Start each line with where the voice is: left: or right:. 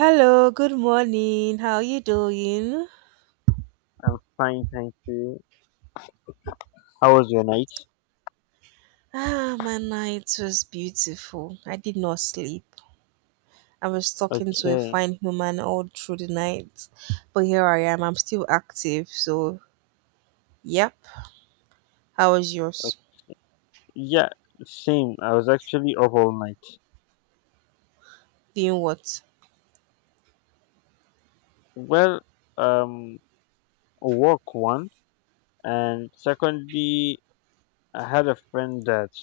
right: Hello, good morning. How you doing?
left: I'm fine, thank you. How was your night?
right: Ah, my night was beautiful. I did not sleep. I was talking to a
left: Okay.
right: fine human all through the night. But here I am. I'm still active. So, yep. How was
left: Okay.
right: yours?
left: Yeah, same. I was actually up all night.
right: Doing what?
left: Well, um, work one, and secondly, I had a friend that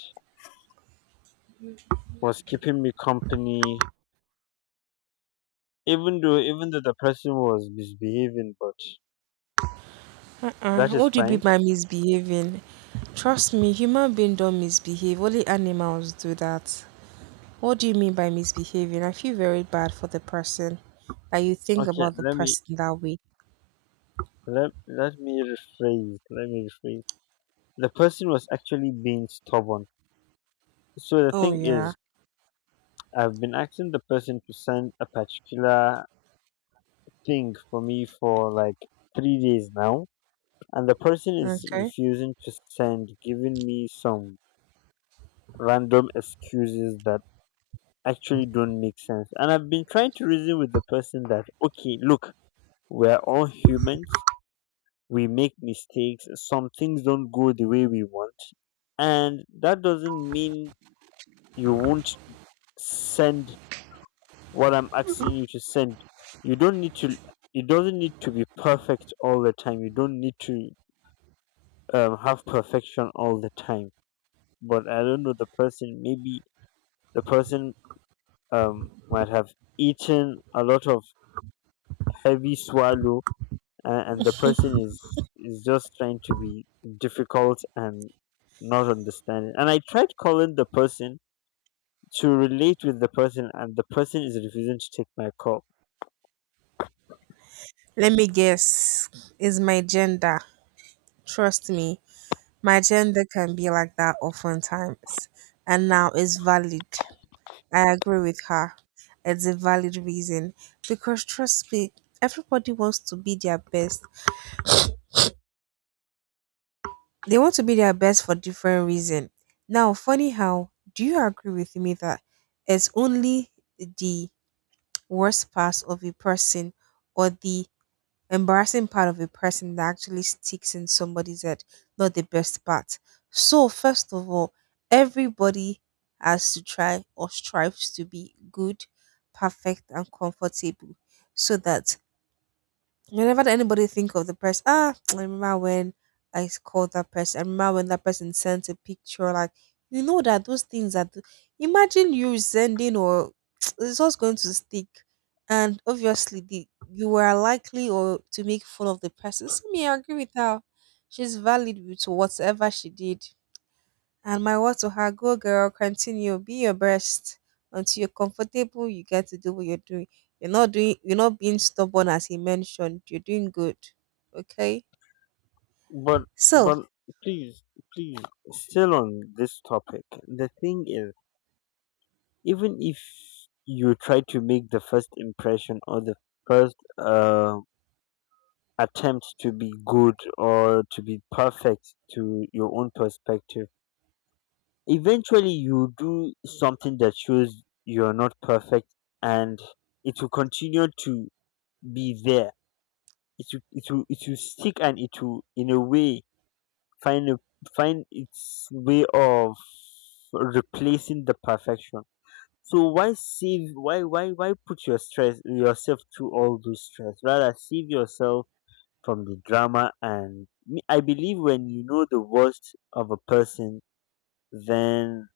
left: was keeping me company, even though the person was misbehaving, but that is
right: What do you mean
left: fine.
right: by misbehaving? Trust me, human beings don't misbehave. Only animals do that. What do you mean by misbehaving? I feel very bad for the person that you think
left: Okay,
right: about the
left: let me
right: person that way.
left: let me rephrase. Let me rephrase. The person was actually being stubborn. So the
right: Oh
left: thing
right: yeah.
left: is, I've been asking the person to send a particular thing for me for like 3 days now, and the person is
right: Okay.
left: refusing to send, giving me some random excuses that actually don't make sense. And I've been trying to reason with the person that, okay, look, we're all humans, we make mistakes, some things don't go the way we want, and that doesn't mean you won't send what I'm asking you to send. You don't need to, it doesn't need to be perfect all the time. You don't need to have perfection all the time. But I don't know, the person, maybe the person might have eaten a lot of heavy swallow, and the person is just trying to be difficult and not understanding. And I tried calling the person to relate with the person, and the person is refusing to take my call.
right: Let me guess, is my gender. Trust me, my gender can be like that oftentimes. And now it's valid. I agree with her. It's a valid reason. Because trust me, everybody wants to be their best. They want to be their best for different reason. Now, funny how, do you agree with me that it's only the worst parts of a person or the embarrassing part of a person that actually sticks in somebody's head, not the best part. So, first of all, everybody has to try or strives to be good, perfect, and comfortable so that whenever anybody think of the person, ah, I remember when I called that person. I remember when that person sent a picture. Like that those things are. Imagine you sending or it's just going to stick, and obviously the you were likely or to make fun of the person. So me, I agree with her. She's valid with whatever she did. And my word to her, go girl, continue, be your best. Until you're comfortable, you get to do what you're doing. You're not being stubborn as he mentioned. You're doing good. Okay?
left: But
right: So
left: but please, please, still on this topic. The thing is, even if you try to make the first impression or the first attempt to be good or to be perfect to your own perspective, eventually you do something that shows you're not perfect, and it will continue to be there. It will stick, and it will, in a way, find a, find its way of replacing the perfection. So why save, why put your stress, yourself through all those stress? Rather save yourself from the drama. And I believe when you know the worst of a person, then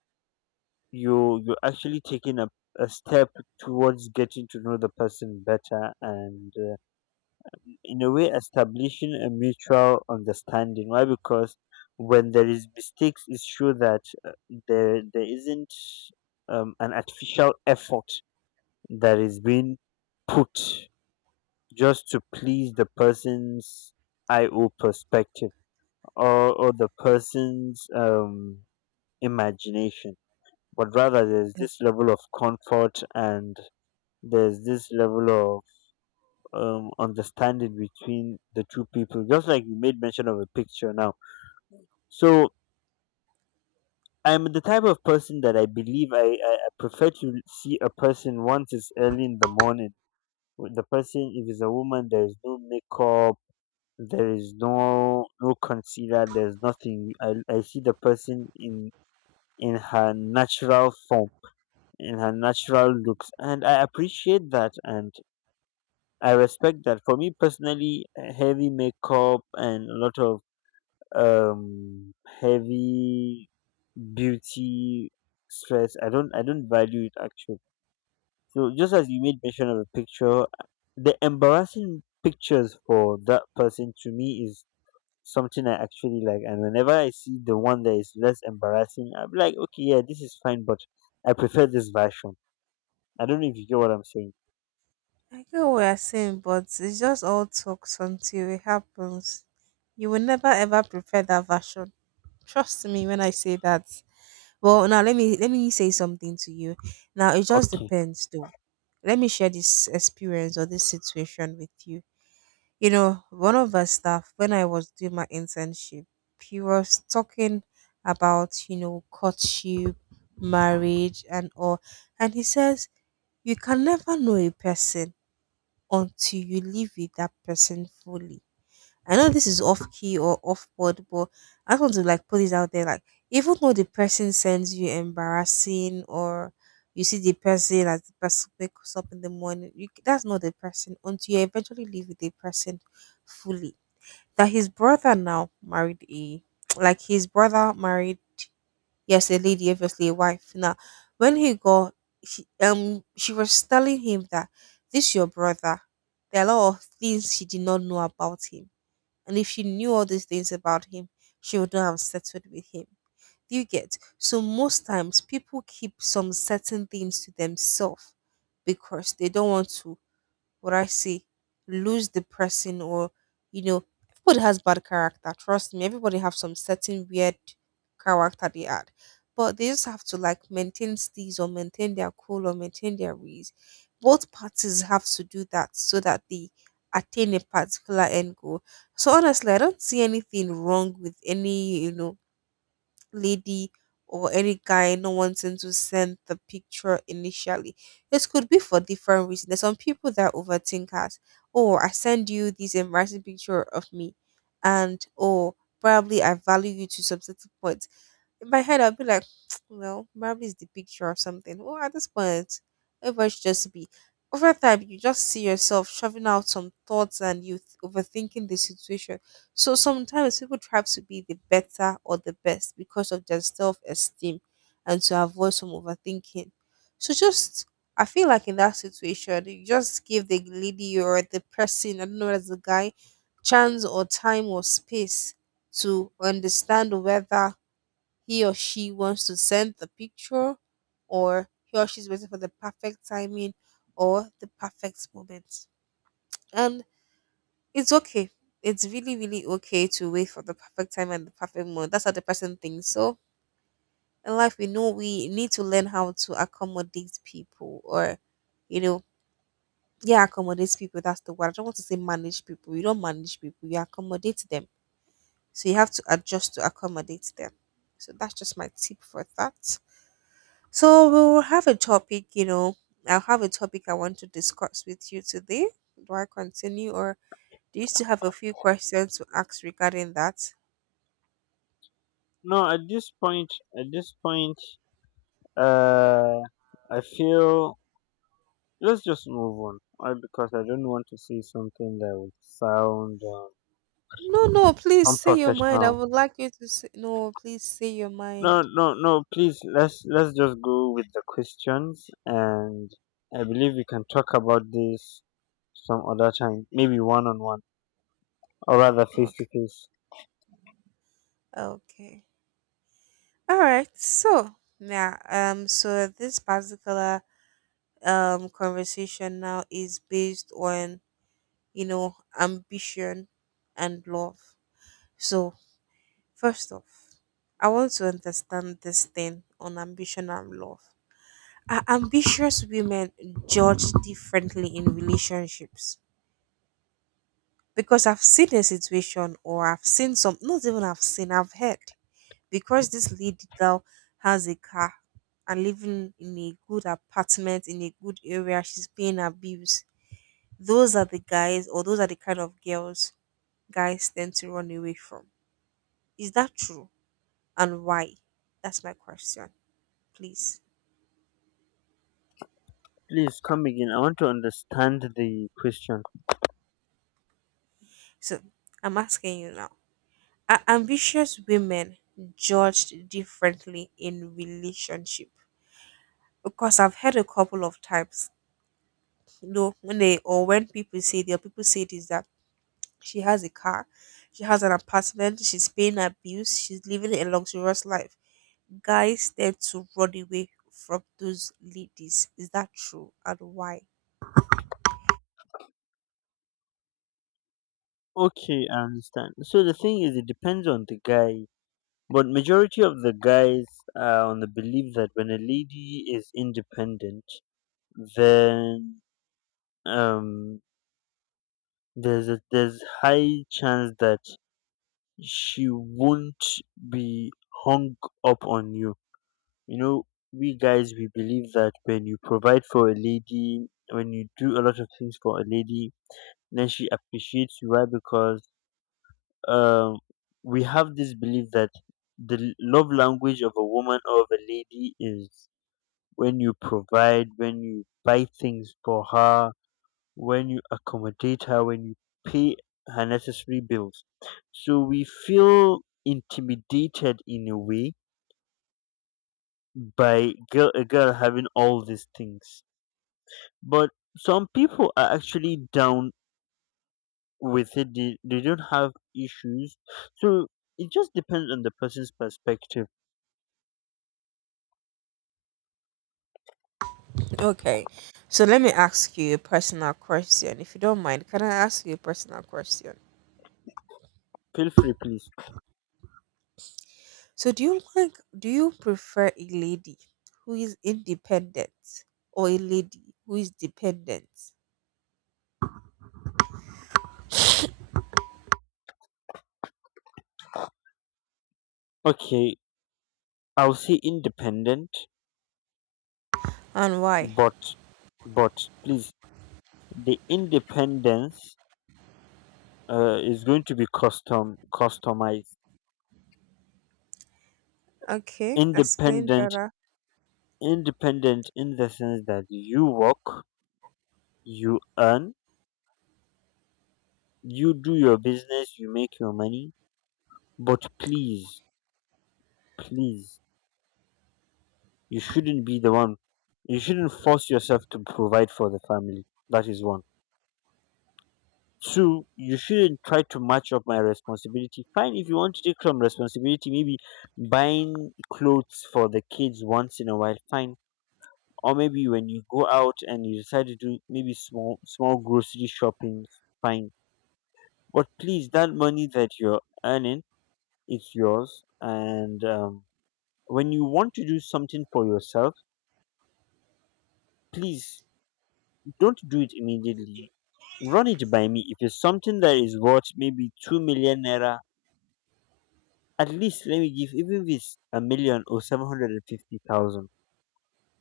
left: you're actually taking a step towards getting to know the person better, and in a way establishing a mutual understanding. Why? Because when there is mistakes, it's sure that uh, there isn't an artificial effort that is being put just to please the person's io perspective, or the person's imagination, but rather there's this level of comfort and there's this level of understanding between the two people. Just like you made mention of a picture now. So I'm the type of person that I believe I prefer to see a person once it's early in the morning. With the person, if it's a woman, there is no makeup, there is no concealer, there's nothing. I see the person in her natural form, in her natural looks, and I appreciate that and I respect that. For me personally, heavy makeup and a lot of um heavy beauty stress, I don't value it actually. So just as you made mention of a picture, the embarrassing pictures for that person, to me, is something I actually like. And whenever I see the one that is less embarrassing, I'm like, okay, yeah, this is fine, but I prefer this version. I don't know if you get what I'm saying.
right: I get what you're saying, but it's just all talks until it happens. You will never ever prefer that version. Trust me when I say that. Well now let me say something to you. Now it just
left: Okay,
right: depends though. Let me share this experience or this situation with you. You know, one of the staff, when I was doing my internship, he was talking about, you know, courtship, marriage, and all. And he says, you can never know a person until you live with that person fully. I know this is off key or off board, but I just want to like put this out there. Like, even though the person sends you embarrassing or you see the person as the person wakes up in the morning, you, that's not the person until you eventually live with the person fully. That his brother now married a like his brother married, yes, a lady, obviously a wife now. When he got, she was telling him that this your brother, there are a lot of things she did not know about him, and if she knew all these things about him, she would not have settled with him. Do you get? So most times people keep some certain things to themselves because they don't want to, what I say, lose the person or, you know, everybody has bad character. Trust me, everybody have some certain weird character they had. But they just have to like maintain steeze or maintain their cool or maintain their ways. Both parties have to do that so that they attain a particular end goal. So honestly, I don't see anything wrong with any, you know, lady or any guy no wanting to send the picture initially. This could be for different reasons. There's some people that overthink us. Oh, I send you this embarrassing picture of me and oh probably I value you to some certain point. In my head, I'll be like, well, Barbie is the picture of something. Well, at this point, everybody should just be. Over time, you just see yourself shoving out some thoughts and you overthinking the situation. So sometimes people try to be the better or the best because of their self esteem and to avoid some overthinking. So just, I feel like in that situation, you just give the lady or the person, I don't know, as a guy, chance or time or space to understand whether he or she wants to send the picture, or he or she's waiting for the perfect timing or the perfect moment. And it's okay. It's really, really okay to wait for the perfect time and the perfect moment. That's how the person thinks. So in life, we know we need to learn how to accommodate people, or you know, yeah, accommodate people. That's the word. I don't want to say manage people. You don't manage people. You accommodate them. So you have to adjust to accommodate them. So that's just my tip for that. So we'll have a topic, you know, I'll have a topic I want to discuss with you today. Do I continue or do you still have a few questions to ask regarding that?
left: no, at this point, at this point, uh I feel, let's just move on. Because I don't want to see something that would sound
right: No, no, please say your mind. I
left: unprofessional.
right: would like you to say, no, please say your
left: No,
right: mind.
left: no, no. Please, let's just go with the questions, and I believe we can talk about this some other time, maybe one on one, or rather face to
right: Okay.
left: face.
right: Okay. All right. So now, so this particular conversation now is based on, you know, ambition and love. So first off, I want to understand this thing on ambition and love. Are ambitious women judged differently in relationships? Because I've seen a situation, or I've seen some, not even I've seen, I've heard. Because this lady now has a car and living in a good apartment, in a good area, she's paying her bills. Those are the guys, or those are the kind of girls guys tend to run away from. Is that true? And why? That's my question. Please.
left: Please come again. I want to understand the question.
right: So I'm asking you now. Are ambitious women judged differently in relationship? Because I've heard a couple of times, you know, when they or when people say their people say this that she has a car, she has an apartment, she's paying her bills, she's living a luxurious life. Guys tend to run away from those ladies. Is that true? And why?
left: Okay, I understand. So the thing is, it depends on the guy, but majority of the guys are on the belief that when a lady is independent, then um, there's a, there's high chance that she won't be hung up on you. You know, we guys we believe that when you provide for a lady, when you do a lot of things for a lady, then she appreciates you. Why? Because um, we have this belief that the love language of a woman or of a lady is when you provide, when you buy things for her, when you accommodate her, when you pay her necessary bills. So we feel intimidated in a way by a girl having all these things. But some people are actually down with it. They don't have issues. So it just depends on the person's perspective.
right: Okay. So let me ask you a personal question. If you don't mind, can I ask you a personal question?
left: Feel free, please.
right: So do you like do you prefer a lady who is independent or a lady who is dependent
left: Okay, I'll say independent,
right: and why?
left: but, but please, the independence is going to be customized.
right: Okay, explain
left: Independent,
right: better.
left: independent in the sense that you work, you earn, you do your business, you make your money. But please, please, you shouldn't be the one, you shouldn't force yourself to provide for the family. That is one. Two, you shouldn't try to match up my responsibility. Fine, if you want to take some responsibility, maybe buying clothes for the kids once in a while, fine. Or maybe when you go out and you decide to do maybe small small grocery shopping, fine. But please, that money that you're earning, it's yours. And when you want to do something for yourself, please, don't do it immediately. Run it by me. If it's something that is worth maybe 2 million naira, at least let me give, even if it's a million or 750,000.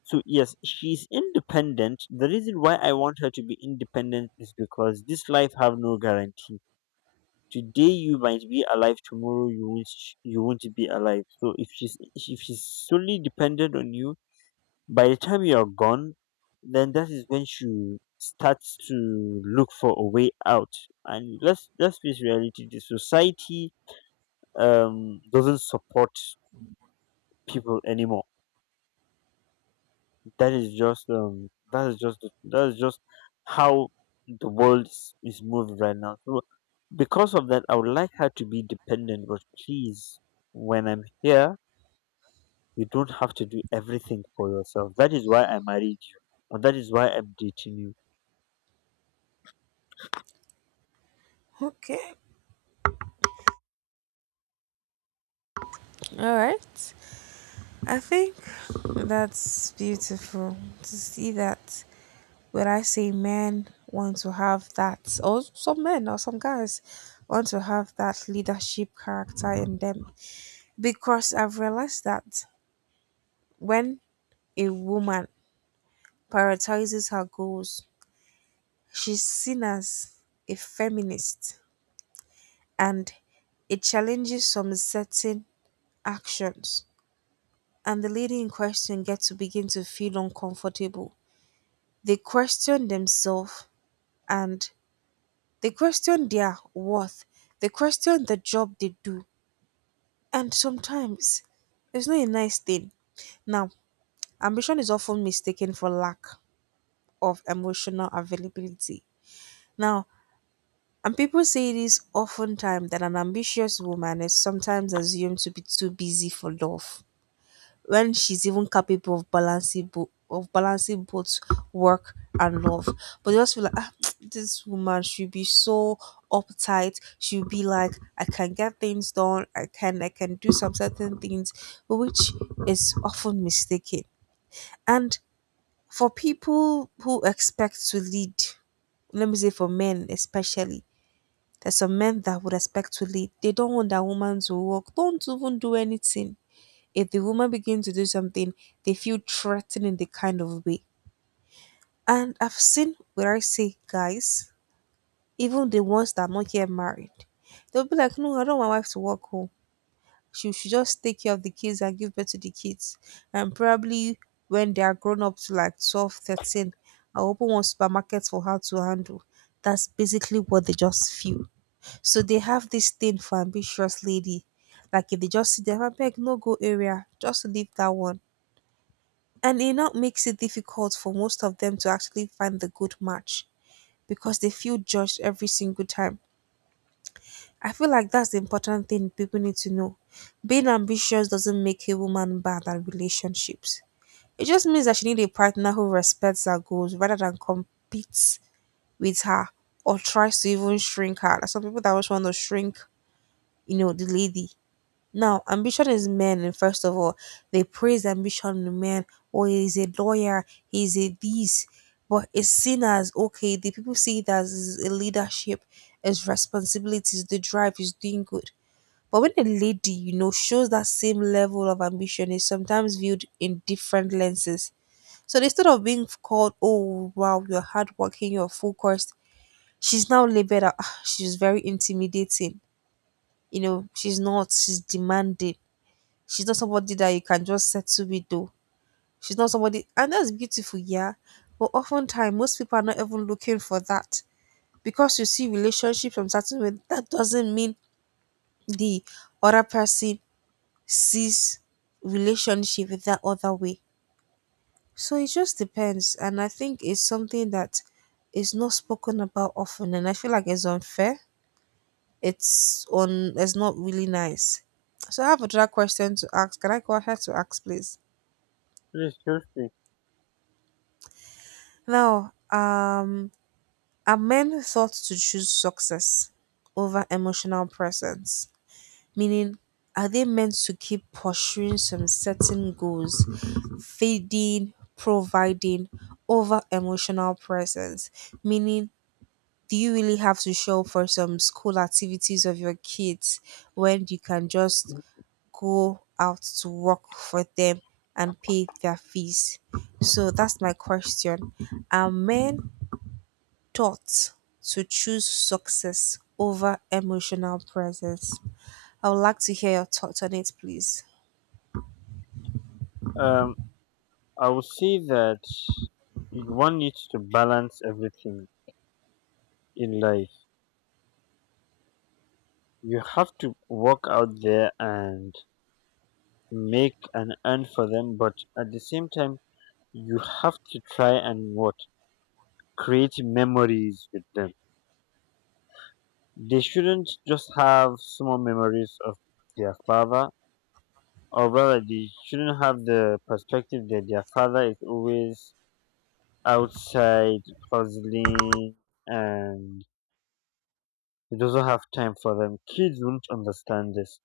left: So yes, she's independent. The reason why I want her to be independent is because this life have no guarantee. Today you might be alive, tomorrow you won't. You won't be alive. So if she's solely dependent on you, by the time you are gone, then that is when she starts to look for a way out. And let's face reality: the society doesn't support people anymore. That is just that is just how the world is moving right now. So because of that, I would like her to be dependent. But please, when I'm here, you don't have to do everything for yourself. That is why I married you, and that is why I'm dating you.
right: Okay, all right. I think that's beautiful to see that when I say men want to have that, or some men or some guys want to have that leadership character in them. Because I've realized that when a woman prioritizes her goals, she's seen as a feminist, and it challenges some certain actions, and the lady in question gets to begin to feel uncomfortable. They question themselves and they question their worth, they question the job they do, and sometimes it's not a nice thing. Now, ambition is often mistaken for lack of emotional availability. Now, and people say it is oftentimes that an ambitious woman is sometimes assumed to be too busy for love, when she's even capable of balancing both work and love. But they just feel like ah, this woman should be so uptight. She'll be like, I can get things done. I can do some certain things, which is often mistaken. And for people who expect to lead, let me say for men especially there's some men that would respectfully, they don't want that woman to work. Don't even do anything. If the woman begins to do something, they feel threatened in the kind of way. And I've seen where I say guys, even the ones that are not yet married, they'll be like, no, I don't want my wife to work home. She should just take care of the kids and give birth to the kids. And probably when they are grown up to like 12, 13, I'll open one supermarket for her to handle. That's basically what they just feel. So they have this thing for ambitious lady. Like if they just see them I beg, no go area, just leave that one. And it now makes it difficult for most of them to actually find the good match because they feel judged every single time. I feel like that's the important thing people need to know. Being ambitious doesn't make a woman bad at relationships. It just means that she needs a partner who respects her goals rather than competes with her or tries to even shrink her. Like some people that always want to shrink, you know, the lady. Now, ambition is men, and first of all, they praise ambition in men. Oh, he's a lawyer, he's a this. But it's seen as okay, the people see it as a leadership, as responsibilities, the drive is doing good. But when a lady, you know, shows that same level of ambition, is sometimes viewed in different lenses. So instead of being called, oh wow, you're hardworking, you're focused, she's now labeled, as, "Ah, she's very intimidating. You know, she's not, she's demanding. She's not somebody that you can just settle with though. She's not somebody, and that's beautiful, yeah. But oftentimes most people are not even looking for that. Because you see relationships from certain way, that doesn't mean the other person sees relationship with that other way. So it just depends. And I think it's something that is not spoken about often and I feel like it's unfair. It's not really nice. So I have another question to ask. Can I go ahead to ask please?
left: Yes, seriously.
right: Now, are men thought to choose success over emotional presence? Meaning, are they meant to keep pursuing some certain goals, feeding, providing over emotional presence? Meaning, do you really have to show up for some school activities of your kids when you can just go out to work for them and pay their fees? So that's my question. Are men thoughts to choose success over emotional presence. I would like to hear your thoughts on it, please.
left: Um, I would say that one needs to balance everything in life. You have to walk out there and make an earn for them, but at the same time, you have to try and what create memories with them. They shouldn't just have small memories of their father, or rather, they shouldn't have the perspective that their father is always outside hustling and he doesn't have time for them. Kids won't understand this.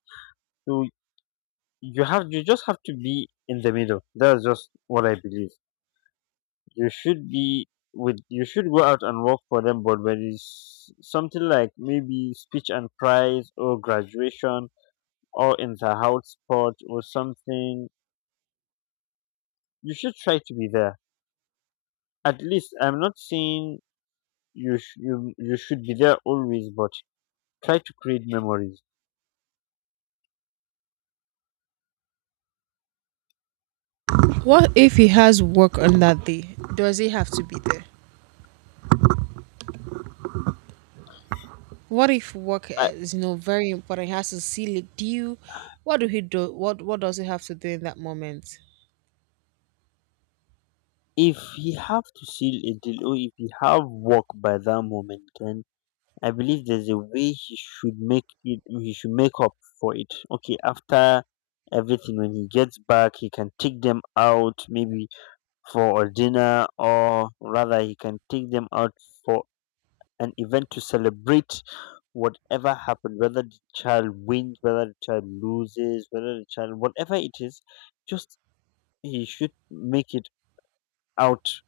left: So you just have to be in the middle. That's just what I believe. You should be with you should go out and work for them, but when it's something like maybe speech and prize or graduation or inter-house sport or something, you should try to be there. At least I'm not saying you should be there always, but try to create memories.
right: What if on that day does it have to be there? What if work
left: uh,
right: is very important? He has to seal a deal. What do he do? What does he have to do in that moment?
left: if you have to seal a deal or if you have work by that moment, then I believe there's a way he should make it he should make up for it. Okay, after everything, when he gets back, he can take them out maybe for a dinner, or rather he can take them out for an event to celebrate whatever happened, whether the child wins, whether the child loses, whether the child whatever it is. Just he should make it out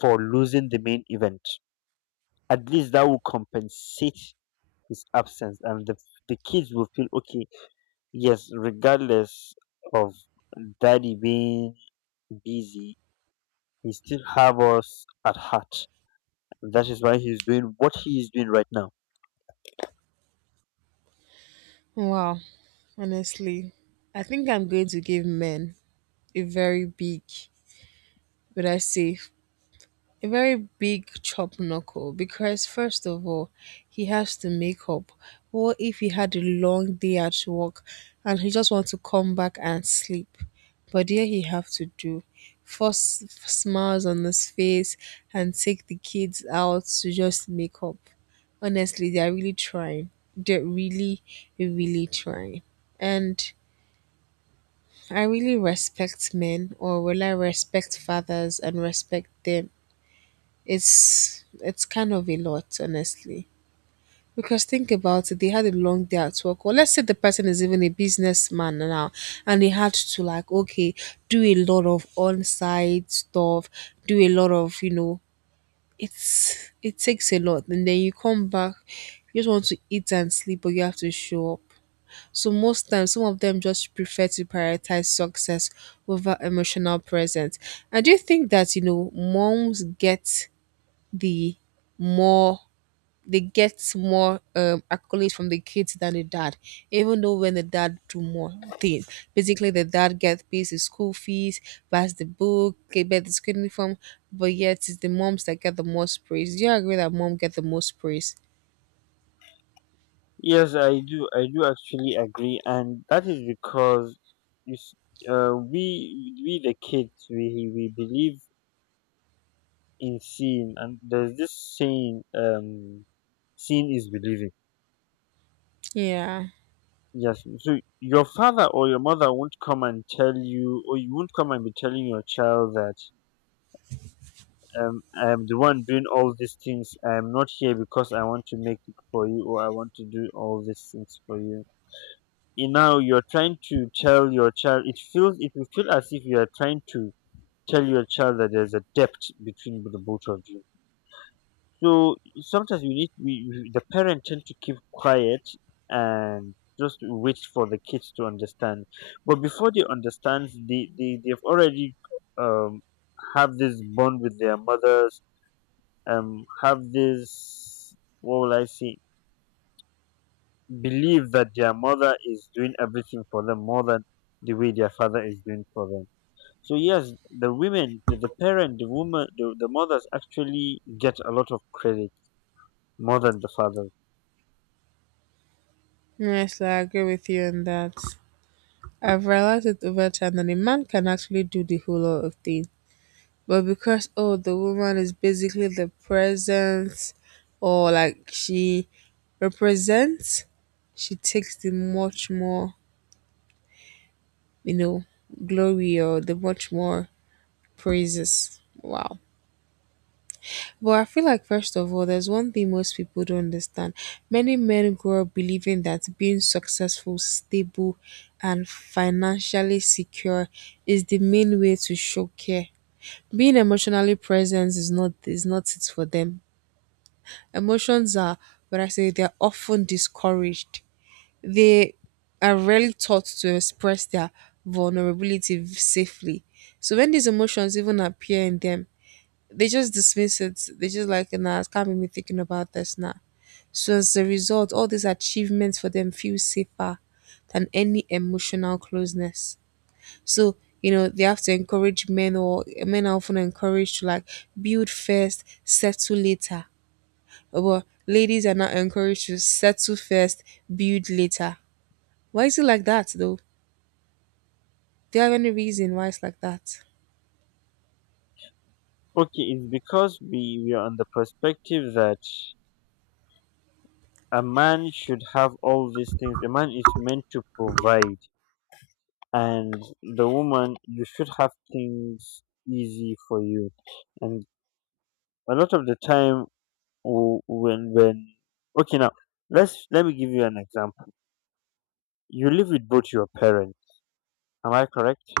left: for losing the main event. At least that will compensate his absence, and the kids will feel okay. Yes, regardless of daddy being busy, he still have us at heart. That is why he's doing what he is doing right now.
right: Wow, honestly, I think I'm going to give men a very big, would I say, a very big chop knuckle because, first of all, he has to make up. What if he had a long day at work and he just wants to come back and sleep? But here he have to do force smiles on his face and take the kids out to just make up. Honestly, they are really trying. They're really, really trying. And I really respect men, or will I respect fathers and respect them, it's kind of a lot, honestly. Because think about it, they had a long day at work. Or let's say the person is even a businessman now and he had to like, okay, do a lot of on site stuff, do a lot of, it takes a lot. And then you come back, you just want to eat and sleep, but you have to show up. So most times, some of them just prefer to prioritize success over emotional presence. And do you think that moms get the more they get more accolades from the kids than the dad, even though when the dad do more things, basically the dad gets pays the school fees, buys the book, get the school uniform, but yet it's the moms that get the most praise. Do you agree that mom get the most praise?
left: Yes, I do actually agree, and that is because you s we the kids, we believe in seeing, and there's this saying, seeing is believing.
right: Yeah,
left: Yes. So your father or your mother won't come and tell you, or you won't come and be telling your child that I am the one doing all these things. I am not here because I want to make it for you, or I want to do all these things for you. And now you're trying to tell your child, it feels, it will feel as if you are trying to tell your child that there's a debt between the both of you. So sometimes we the parent tend to keep quiet and just wait for the kids to understand. But before they understand, they've already um have this bond with their mothers. Have this, what will I say? Believe that their mother is doing everything for them more than the way their father is doing for them. So yes, the women, the parent, the woman, the mothers actually get a lot of credit more than the fathers.
right: yes, I agree with you on that. I've realized it over time that a man can actually do the whole lot of things, but because oh, the woman is basically the presence, or like she represents, she takes the much more, you know, glory or the much more praises. Wow. But I feel like, first of all, there's one thing most people don't understand. Many men grow up believing that being successful, stable, and financially secure is the main way to show care. Being emotionally present is not it for them. Emotions are, when I say they're often discouraged. They are rarely taught to express their vulnerability safely. So when these emotions even appear in them, they just dismiss it. They just like, nah, it can't be me thinking about this now. So as a result, all these achievements for them feel safer than any emotional closeness. So, they have to encourage men or men are often encouraged to like build first, settle later. But ladies are not encouraged to settle first, build later. Why is it like that though? Do you have any reason why it's like that?
left: Okay, it's because we are on the perspective that a man should have all these things. A man is meant to provide, and the woman, you should have things easy for you. And a lot of the time, w- when okay now, let me give you an example. You live with both your parents. Am I correct?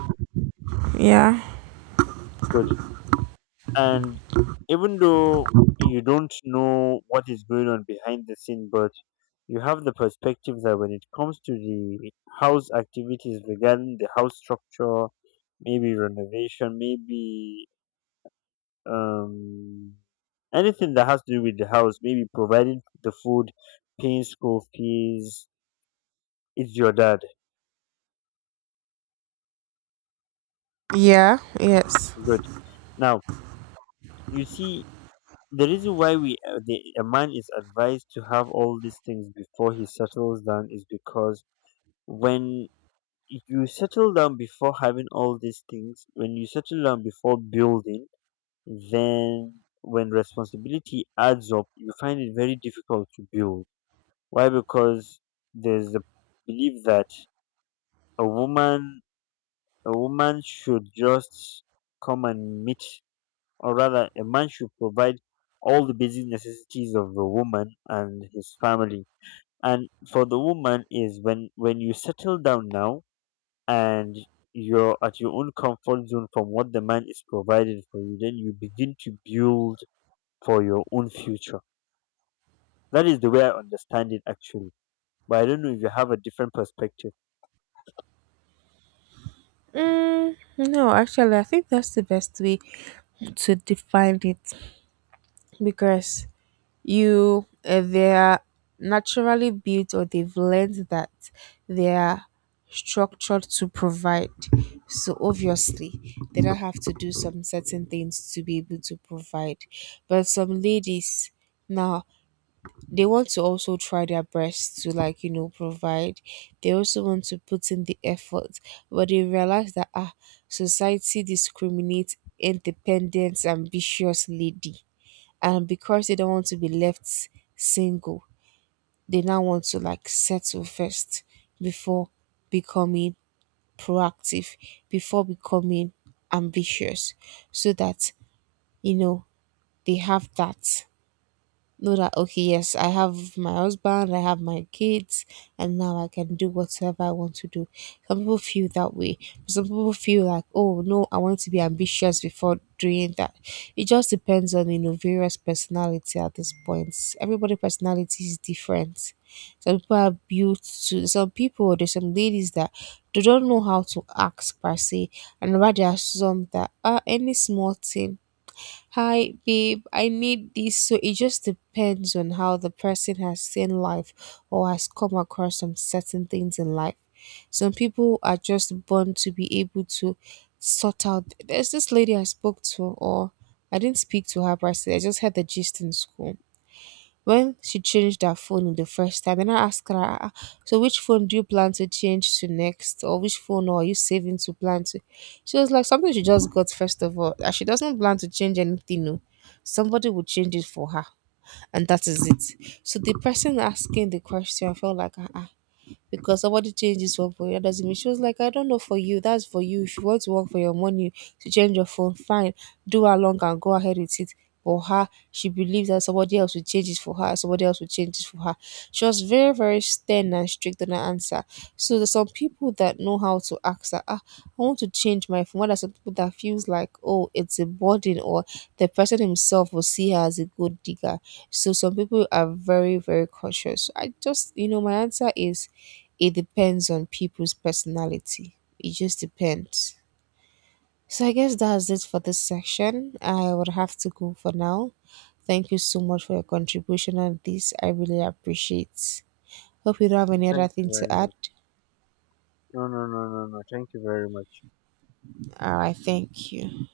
left: Good. And even though you don't know what is going on behind the scene, but you have the perspective that when it comes to the house activities regarding the house structure, maybe renovation, maybe um, anything that has to do with the house, maybe providing the food, paying school fees, it's your dad.
right: Yeah, yes.
left: Good. Now, you see, the reason why a man is advised to have all these things before he settles down is because when you settle down before having all these things, when you settle down before building, then when responsibility adds up, you find it very difficult to build. Why? Because there's the belief that a woman a woman should just come and meet or rather a man should provide all the basic necessities of a woman and his family. And for the woman, is when you settle down now and you're at your own comfort zone from what the man is providing for you, then you begin to build for your own future. That is the way I understand it actually. But I don't know if you have a different perspective.
right: Mm, no, actually, I think that's the best way to define it because you they're naturally built or they've learned that they're structured to provide. So obviously, they don't have to do some certain things to be able to provide. But some ladies now they want to also try their best to like provide, they also want to put in the effort, but they realize that ah, society discriminates independent ambitious lady, and because they don't want to be left single, they now want to like settle first before becoming proactive, before becoming ambitious, so that you know they have that, know that okay, yes, I have my husband, I have my kids, and now I can do whatever I want to do. Some people feel that way. Some people feel like oh no, I want to be ambitious before doing that. It just depends on various personality at this point. Everybody personality is different. Some people are built to Some people, there's some ladies that they don't know how to ask per se, and rather there are some that are any small thing, hi babe, I need this. So it just depends on how the person has seen life or has come across some certain things in life. Some people are just born to be able to sort out. There's this lady I spoke to, or I didn't speak to her, but I just had the gist in school. When she changed her phone the first time, and I asked her, "Ah, ah, so, which phone do you plan to change to next? Or which phone are you saving to plan to?" She was like, something she just got, first of all. And she doesn't plan to change anything, no. Somebody will change it for her. And that is it. So, the person asking the question, I felt like, ah, ah, because somebody changes his for the other team. She was like, I don't know for you, that's for you. If you want to work for your money to change your phone, fine, do along and go ahead with it. For her, she believes that somebody else will change it for her, somebody else will change it for her. She was very, very stern and strict on her answer. So there's some people that know how to ask that, ah, I want to change my phone. Well, there's some people that feels like, oh, it's a burden or the person himself will see her as a good digger. So some people are very, very cautious. I just, my answer is it depends on people's personality. It just depends. So I guess that's it for this section. I would have to go for now. Thank you so much for your contribution on this. I really appreciate. Hope you don't have any other
left: Thank
right: thing
left: you
right: to
left: very
right: add.
left: much. No, no, no, no, no. Thank you very much.
right: All right, thank you.